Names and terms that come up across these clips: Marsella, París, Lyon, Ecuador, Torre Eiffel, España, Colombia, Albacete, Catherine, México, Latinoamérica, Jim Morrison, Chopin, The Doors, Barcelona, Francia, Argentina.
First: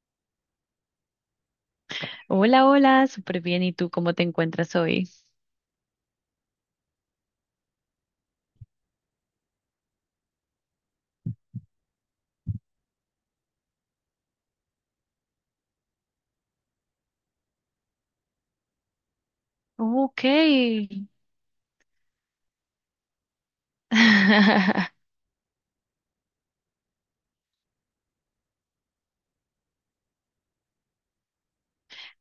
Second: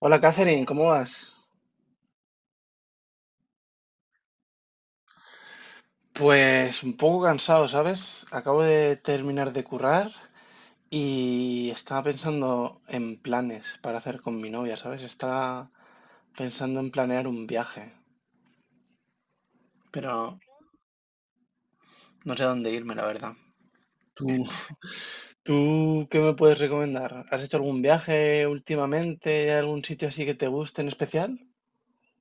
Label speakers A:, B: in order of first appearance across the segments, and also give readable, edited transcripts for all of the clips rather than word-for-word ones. A: Hola Catherine, ¿cómo vas?
B: Hola, hola, súper bien. ¿Y tú cómo te encuentras hoy?
A: Pues un poco cansado, ¿sabes? Acabo de terminar de currar y estaba pensando en planes para hacer con mi novia, ¿sabes? Estaba pensando en planear un viaje,
B: Ok.
A: pero no sé a dónde irme, la verdad. ¿Tú, tú qué me puedes recomendar? ¿Has hecho algún viaje últimamente? ¿Hay ¿Algún sitio así que te guste en especial?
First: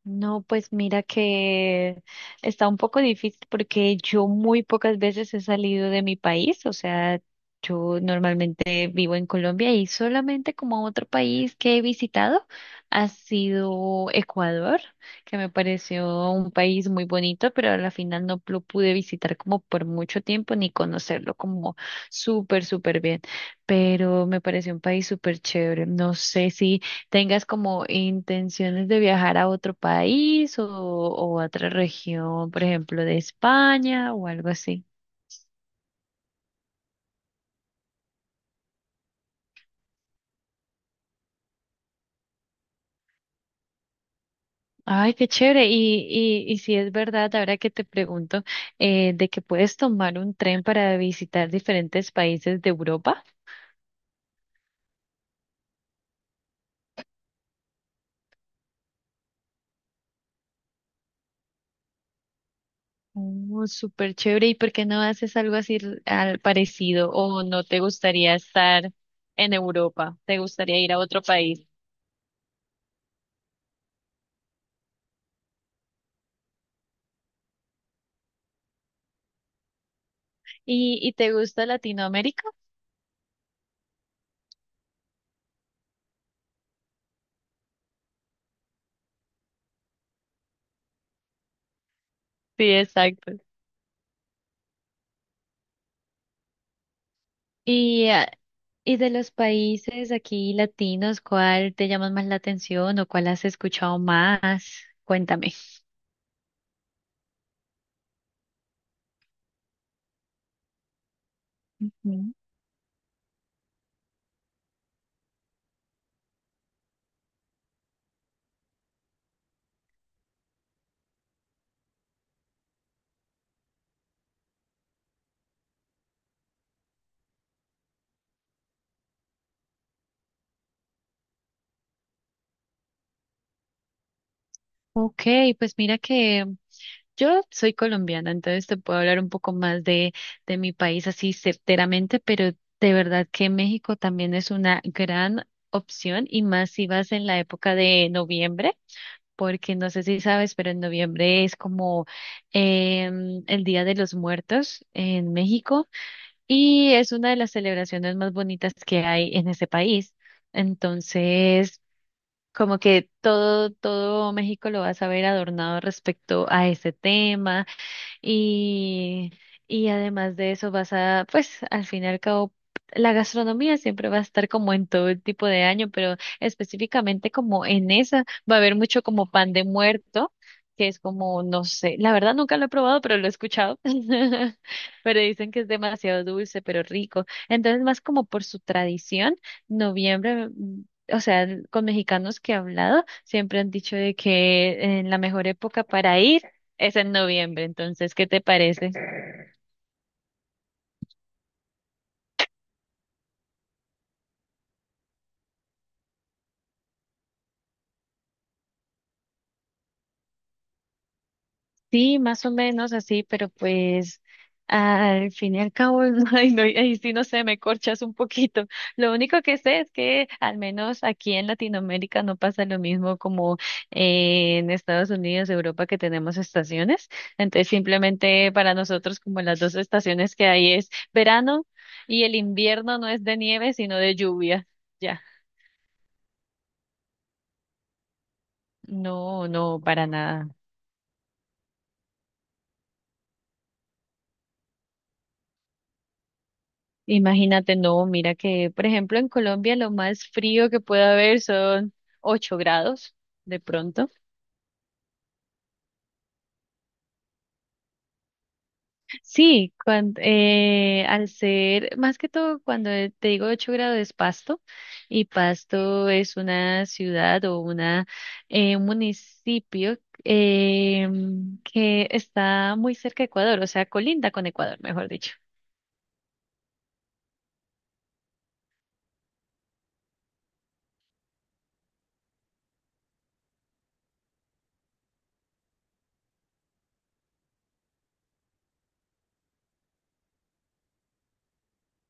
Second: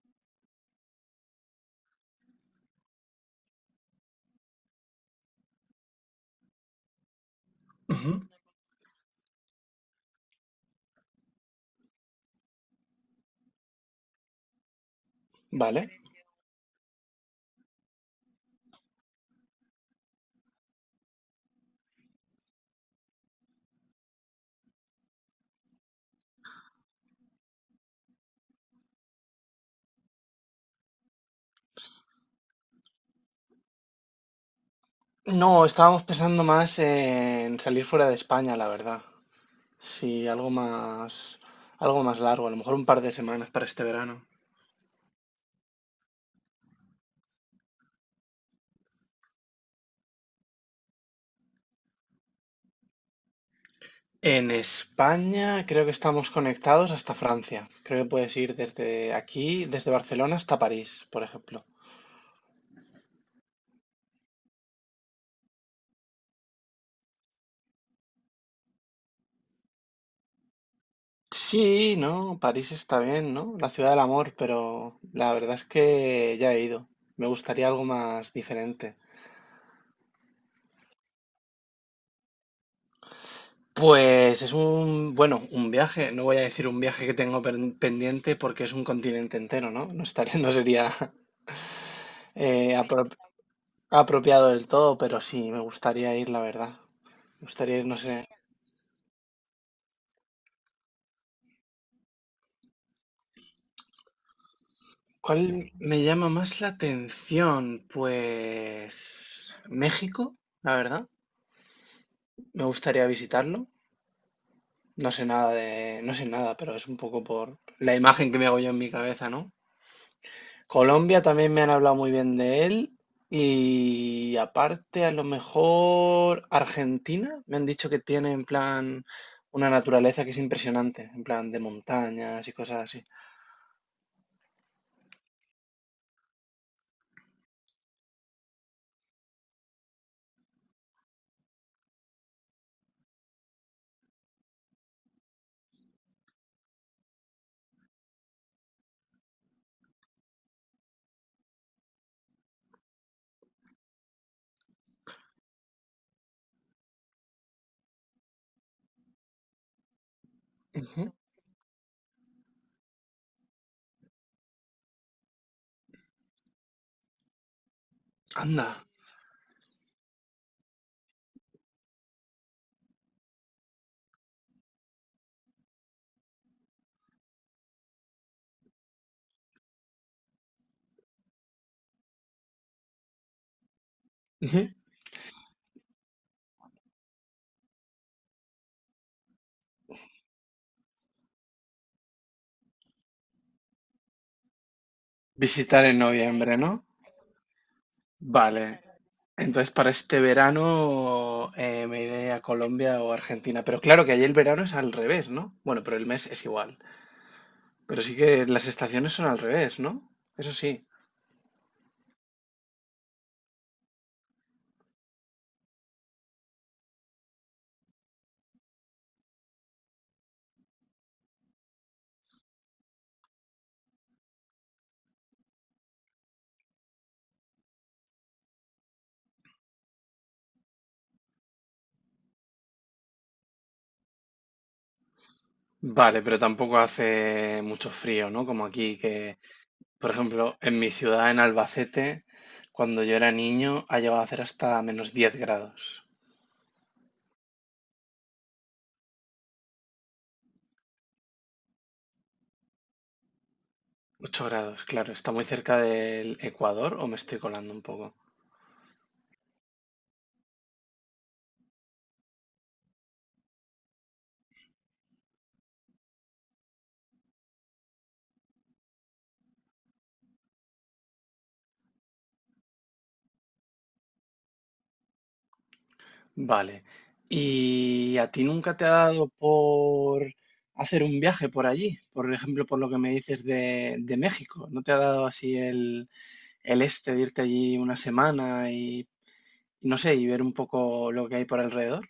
B: No, pues mira que está un poco difícil porque yo muy pocas veces he salido de mi país, o sea, yo
A: Ujú.
B: normalmente vivo en Colombia y solamente como otro país que he visitado ha sido Ecuador, que me
A: Vale.
B: pareció un país muy bonito, pero a la final no lo pude visitar como por mucho tiempo ni conocerlo como súper bien, pero me pareció un país súper chévere. No sé si tengas como intenciones de viajar a otro país o a otra región, por ejemplo, de España o algo así.
A: No, estábamos pensando más en salir fuera de España, la verdad. Sí, algo más largo, a lo mejor un par de semanas para este verano.
B: Ay, qué chévere. Y si es verdad, ahora que te pregunto, de que puedes tomar un tren para visitar diferentes países de Europa.
A: En España creo que estamos conectados hasta Francia. Creo que puedes ir desde aquí, desde Barcelona hasta París, por ejemplo.
B: Oh, súper chévere. ¿Y por qué no haces algo así al parecido? ¿O no te gustaría estar en Europa? ¿Te gustaría ir a otro país?
A: Sí, no, París está bien, ¿no? La ciudad del amor, pero la verdad es que ya he ido. Me gustaría algo más diferente.
B: ¿Y te gusta Latinoamérica?
A: Pues es un, bueno, un viaje, no voy a decir un viaje que tengo pendiente porque es un continente entero, ¿no? No sería
B: Sí,
A: apro.
B: exacto.
A: Apropiado del todo, pero sí, me gustaría ir, la verdad. Me gustaría ir, no
B: Y,
A: sé.
B: ah, y de los países aquí latinos, ¿cuál te llama más la atención o cuál has escuchado más? Cuéntame.
A: ¿Cuál me llama más la atención? Pues México, la verdad.
B: Ujú.
A: Me gustaría visitarlo. No sé nada, pero es un poco por la imagen que me hago yo en mi cabeza, ¿no? Colombia también me han hablado muy bien de él. Y aparte, a lo mejor Argentina, me han dicho que tiene en plan una naturaleza que es impresionante, en plan de montañas y cosas así.
B: Ok, pues mira que yo soy colombiana, entonces te puedo hablar un poco más de mi país así certeramente, pero de verdad que México también es una gran opción y más si vas en la época de noviembre, porque no sé si sabes, pero en noviembre es como el Día de los Muertos en México. Y es una de las celebraciones más bonitas que hay en ese país. Entonces, como que todo México lo vas a ver adornado respecto a ese tema.
A: Anda.
B: Y, y además de eso vas a, pues al fin y al cabo, la gastronomía siempre va a estar como en todo el tipo de año, pero específicamente como en esa va a haber mucho como pan de muerto, que es como, no sé, la verdad nunca lo he probado, pero lo he escuchado,
A: Ujú.
B: pero dicen que es demasiado dulce, pero rico. Entonces, más como por su tradición, noviembre... mm, O sea, con mexicanos que he hablado, siempre han dicho de que en la mejor
A: Visitar
B: época
A: en
B: para ir
A: noviembre, ¿no?
B: es en noviembre, entonces, ¿qué te
A: Vale.
B: parece?
A: Entonces para este verano me iré a Colombia o Argentina. Pero claro que allí el verano es al revés, ¿no? Bueno, pero el mes es igual. Pero sí que las estaciones son al revés, ¿no? Eso sí.
B: Sí, más o menos así, pero pues al fin y al cabo, ay, no, ay, sí, no sé, me corchas un poquito. Lo único que sé es que al menos aquí en Latinoamérica no pasa lo mismo como en Estados Unidos, Europa, que tenemos estaciones. Entonces, simplemente para nosotros como las dos estaciones que hay es verano y el invierno no es de nieve, sino de lluvia. Ya,
A: Vale, pero tampoco hace mucho frío, ¿no? Como aquí, que,
B: no, no, para
A: por ejemplo,
B: nada.
A: en mi ciudad, en Albacete, cuando yo era niño, ha llegado a hacer hasta -10 grados.
B: Imagínate, no, mira que, por ejemplo, en Colombia lo más frío que puede haber son 8 grados, de pronto.
A: 8 grados, claro. ¿Está muy cerca del Ecuador o me estoy colando un poco?
B: Sí, al ser, más que todo, cuando te digo 8 grados es Pasto, y Pasto es una ciudad o una, un municipio que está muy cerca de Ecuador, o sea, colinda con Ecuador, mejor dicho.
A: Vale. ¿Y a ti nunca te ha dado por hacer un viaje por allí? Por ejemplo, por lo que me dices de México. ¿No te ha dado así el este de irte allí una semana y, no sé, y ver un poco lo que hay por alrededor?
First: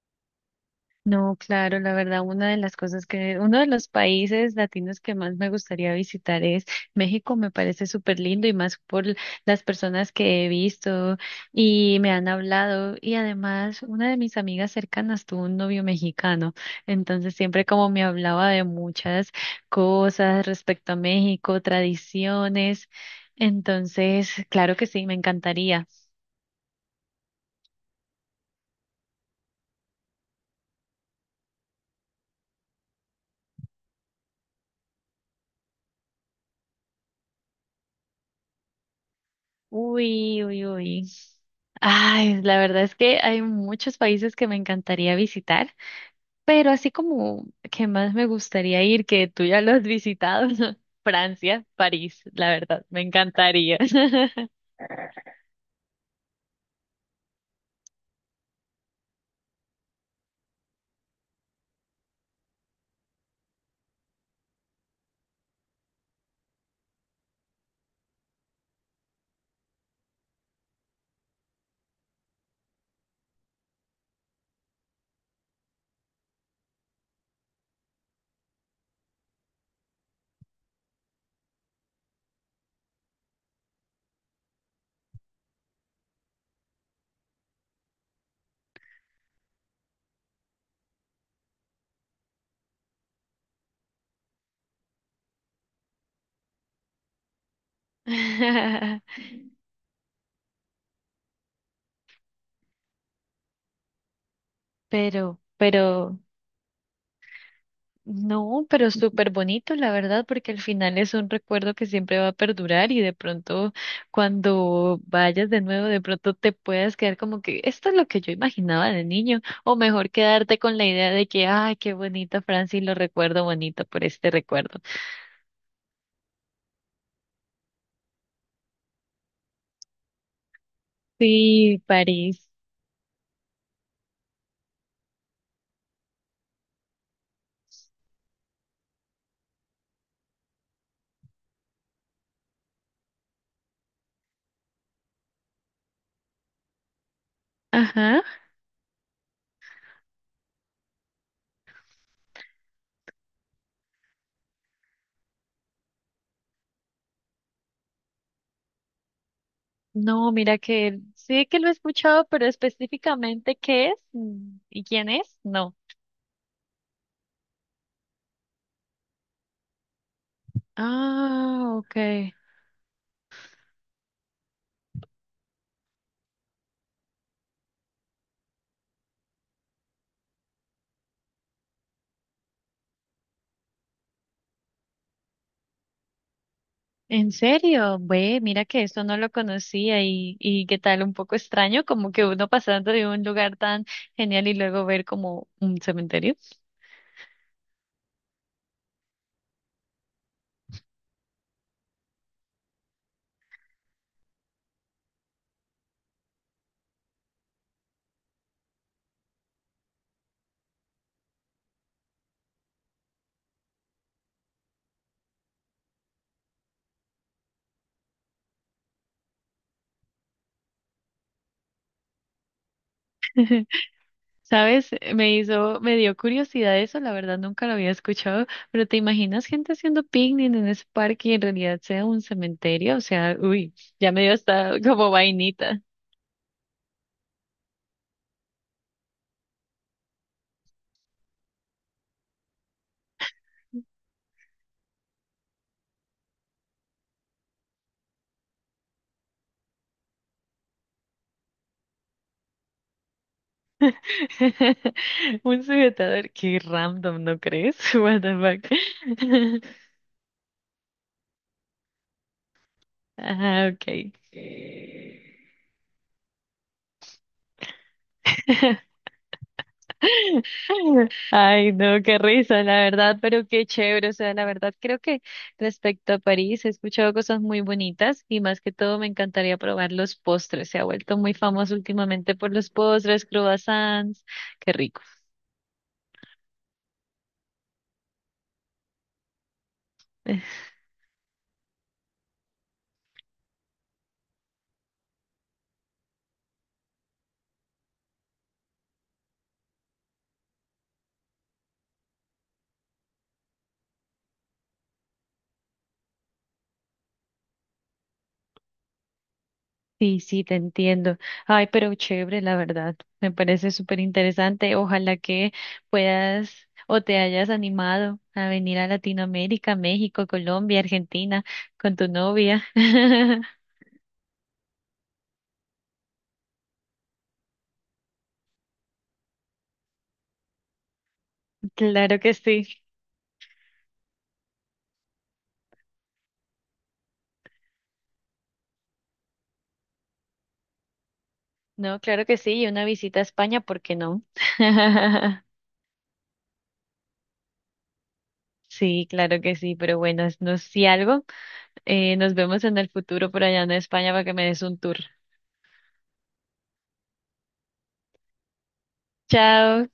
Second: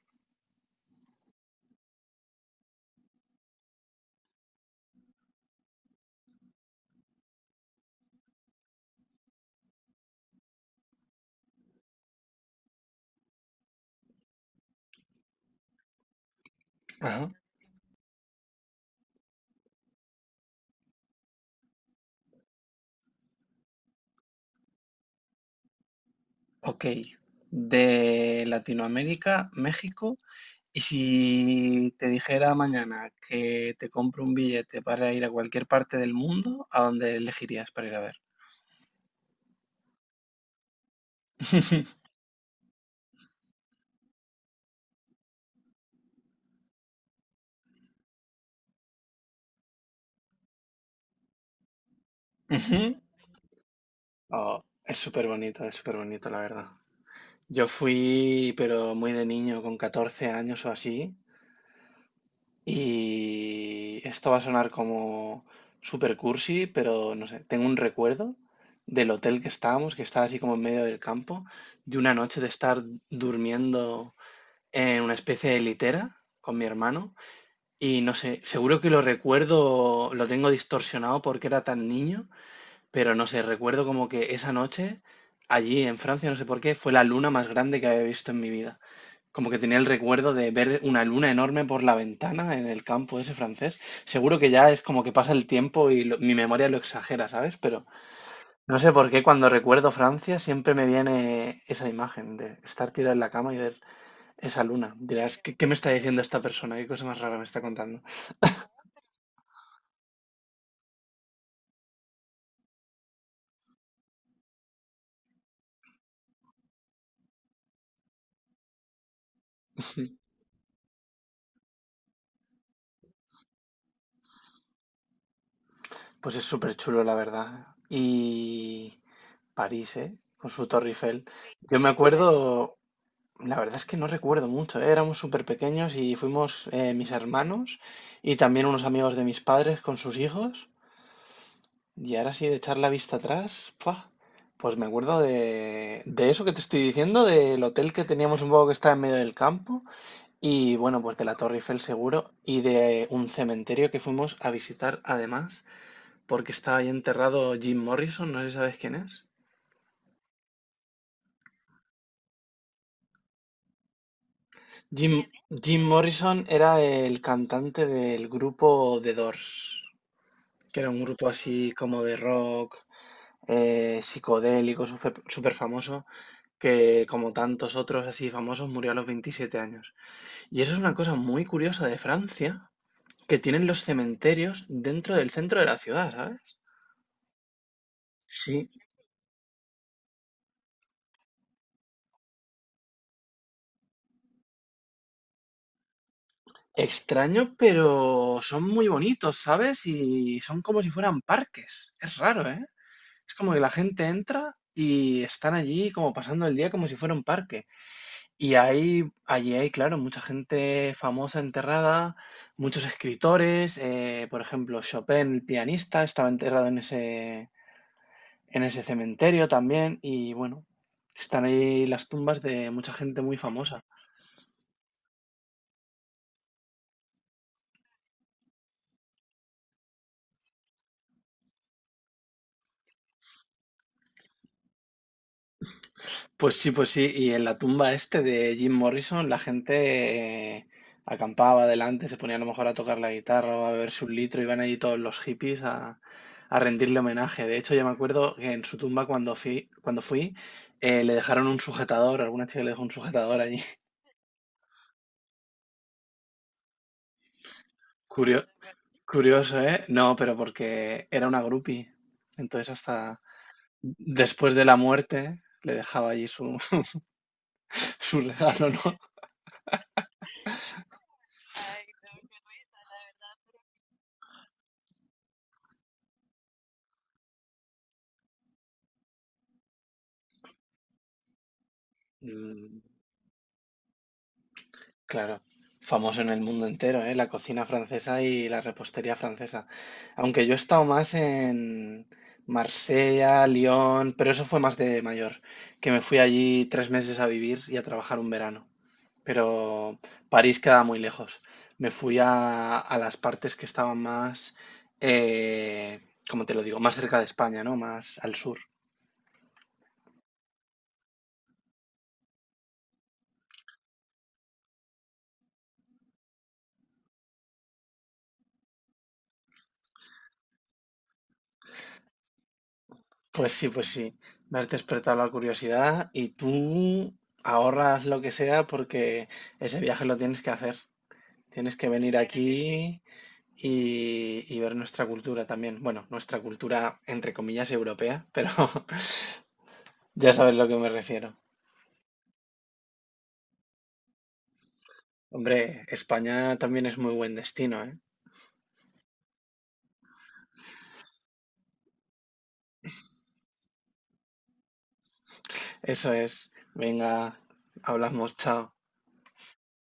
B: No, claro, la verdad, una de las cosas que, uno de los países latinos que más me gustaría visitar es México, me parece súper lindo y más por las personas que he visto y me han hablado y además una de mis amigas cercanas tuvo un novio mexicano,
A: Ajá,
B: entonces siempre como me hablaba de muchas cosas respecto a México, tradiciones, entonces, claro que sí, me encantaría.
A: ok. De Latinoamérica, México. Y si te dijera mañana que te compro un billete para ir a cualquier parte del mundo, ¿a dónde elegirías para ir a ver?
B: Uy. Ay, la verdad es que hay muchos países que me encantaría visitar, pero así como que más me gustaría ir, que tú ya lo has visitado, Francia, París, la verdad, me encantaría.
A: Oh, es súper bonito, la verdad. Yo fui, pero muy de niño, con 14 años o así, y esto va a sonar como súper cursi, pero no sé, tengo un recuerdo del hotel que estábamos, que estaba así como en medio del campo, de una noche de estar durmiendo en una especie de litera con mi hermano, y no sé, seguro que lo recuerdo, lo tengo distorsionado porque era tan niño, pero no sé, recuerdo como que esa noche, allí en Francia, no sé por qué, fue la luna más grande que había visto en mi vida. Como que tenía el recuerdo de ver una luna enorme por la ventana en el campo ese francés. Seguro que ya es como que pasa el tiempo y mi memoria lo exagera, ¿sabes? Pero no sé por qué cuando recuerdo Francia siempre me viene esa imagen de estar tirado en la cama y ver esa luna. Dirás,
B: Pero,
A: ¿qué me está
B: pero
A: diciendo esta persona? ¿Qué cosa más rara me está contando?
B: no, pero súper bonito, la verdad, porque al final es un recuerdo que siempre va a perdurar y de pronto cuando vayas de nuevo, de pronto te puedas quedar como que esto es lo que yo imaginaba de niño, o mejor quedarte con la idea de que, ay, qué bonito Francis, lo recuerdo bonito por este recuerdo.
A: Pues es súper chulo, la verdad. Y... París, ¿eh? Con su Torre Eiffel. Yo
B: Sí,
A: me
B: París.
A: acuerdo, la verdad es que no recuerdo mucho, ¿eh? Éramos súper pequeños y fuimos mis hermanos y también unos amigos de mis padres con sus hijos. Y ahora sí, de echar la vista atrás, ¡fua! Pues me acuerdo de eso que te estoy diciendo, del hotel que
B: Ajá.
A: teníamos un poco que estaba en medio del campo y bueno, pues de la Torre Eiffel seguro y de un cementerio que fuimos a visitar además porque estaba ahí enterrado Jim Morrison, no sé si sabes quién es.
B: No, mira que sí que lo he escuchado, pero específicamente y quién
A: Jim,
B: es, no.
A: Jim Morrison era el cantante del grupo The Doors, que era un grupo así
B: Ah,
A: como de
B: ok.
A: rock, psicodélico, súper famoso, que como tantos otros así famosos murió a los 27 años. Y eso es una cosa muy curiosa de Francia, que tienen los cementerios dentro del centro de la ciudad, ¿sabes?
B: ¿En serio? Ve,
A: Sí,
B: mira que esto no lo conocía y qué tal, un poco extraño, como que uno pasando de un lugar tan genial y luego ver como un cementerio.
A: extraño, pero son muy bonitos, ¿sabes? Y son como si fueran parques. Es raro, ¿eh? Es como que la gente entra y están allí como pasando el día como si fuera un parque. Y hay, claro, mucha gente famosa enterrada, muchos escritores, por ejemplo, Chopin, el pianista, estaba enterrado en ese cementerio también. Y bueno, están ahí las tumbas de mucha gente muy famosa.
B: ¿Sabes? Me hizo, me dio curiosidad eso, la verdad nunca lo había escuchado, pero ¿te imaginas gente haciendo picnic en ese parque y en realidad sea un cementerio? O sea, uy, ya me dio hasta como vainita.
A: Pues sí, pues sí. Y en la tumba este de Jim Morrison, la gente acampaba delante, se ponía a lo mejor a tocar la guitarra o a beberse un litro, iban allí todos los hippies a rendirle homenaje. De hecho, yo me acuerdo que en su tumba cuando fui le dejaron un sujetador, alguna chica le dejó un sujetador allí.
B: Un sujetador, qué random, ¿no crees? What the
A: Curio-
B: fuck?
A: curioso, ¿eh? No, pero porque era una groupie. Entonces hasta
B: Ajá, ok.
A: después de la muerte le dejaba allí su, su regalo, ¿no?
B: Ay, no, qué risa, la verdad, pero qué chévere. O sea, la verdad, creo que respecto a París he escuchado cosas muy bonitas y más que todo me encantaría probar los postres. Se ha vuelto muy famoso últimamente por los
A: Mm.
B: postres, croissants. Qué rico.
A: Claro, famoso en el mundo entero, ¿eh? La cocina francesa y la repostería francesa. Aunque yo he estado más en Marsella, Lyon, pero eso fue más de mayor, que me fui allí 3 meses a vivir y a trabajar un verano. Pero París queda muy lejos. A las partes que estaban más, eh, como te lo digo, más cerca de España, ¿no? Más al sur.
B: Sí, sí, te entiendo. Ay, pero chévere, la verdad. Me parece súper interesante. Ojalá que puedas o te hayas animado a venir a Latinoamérica, México, Colombia, Argentina con tu novia.
A: Pues sí, me has despertado la curiosidad y tú ahorras lo que sea porque ese viaje lo tienes que hacer. Tienes que venir
B: Claro que sí.
A: aquí y ver nuestra cultura también. Bueno, nuestra cultura entre comillas europea, pero ya sabes a lo que me refiero.
B: No, claro que sí. Y una visita a España, ¿por qué no?
A: Hombre, España también es muy buen destino, ¿eh?
B: Sí, claro que sí. Pero bueno, no, si algo, nos vemos en el futuro por allá en España para que me des un tour.
A: Eso es. Venga, hablamos, chao.
B: Chao.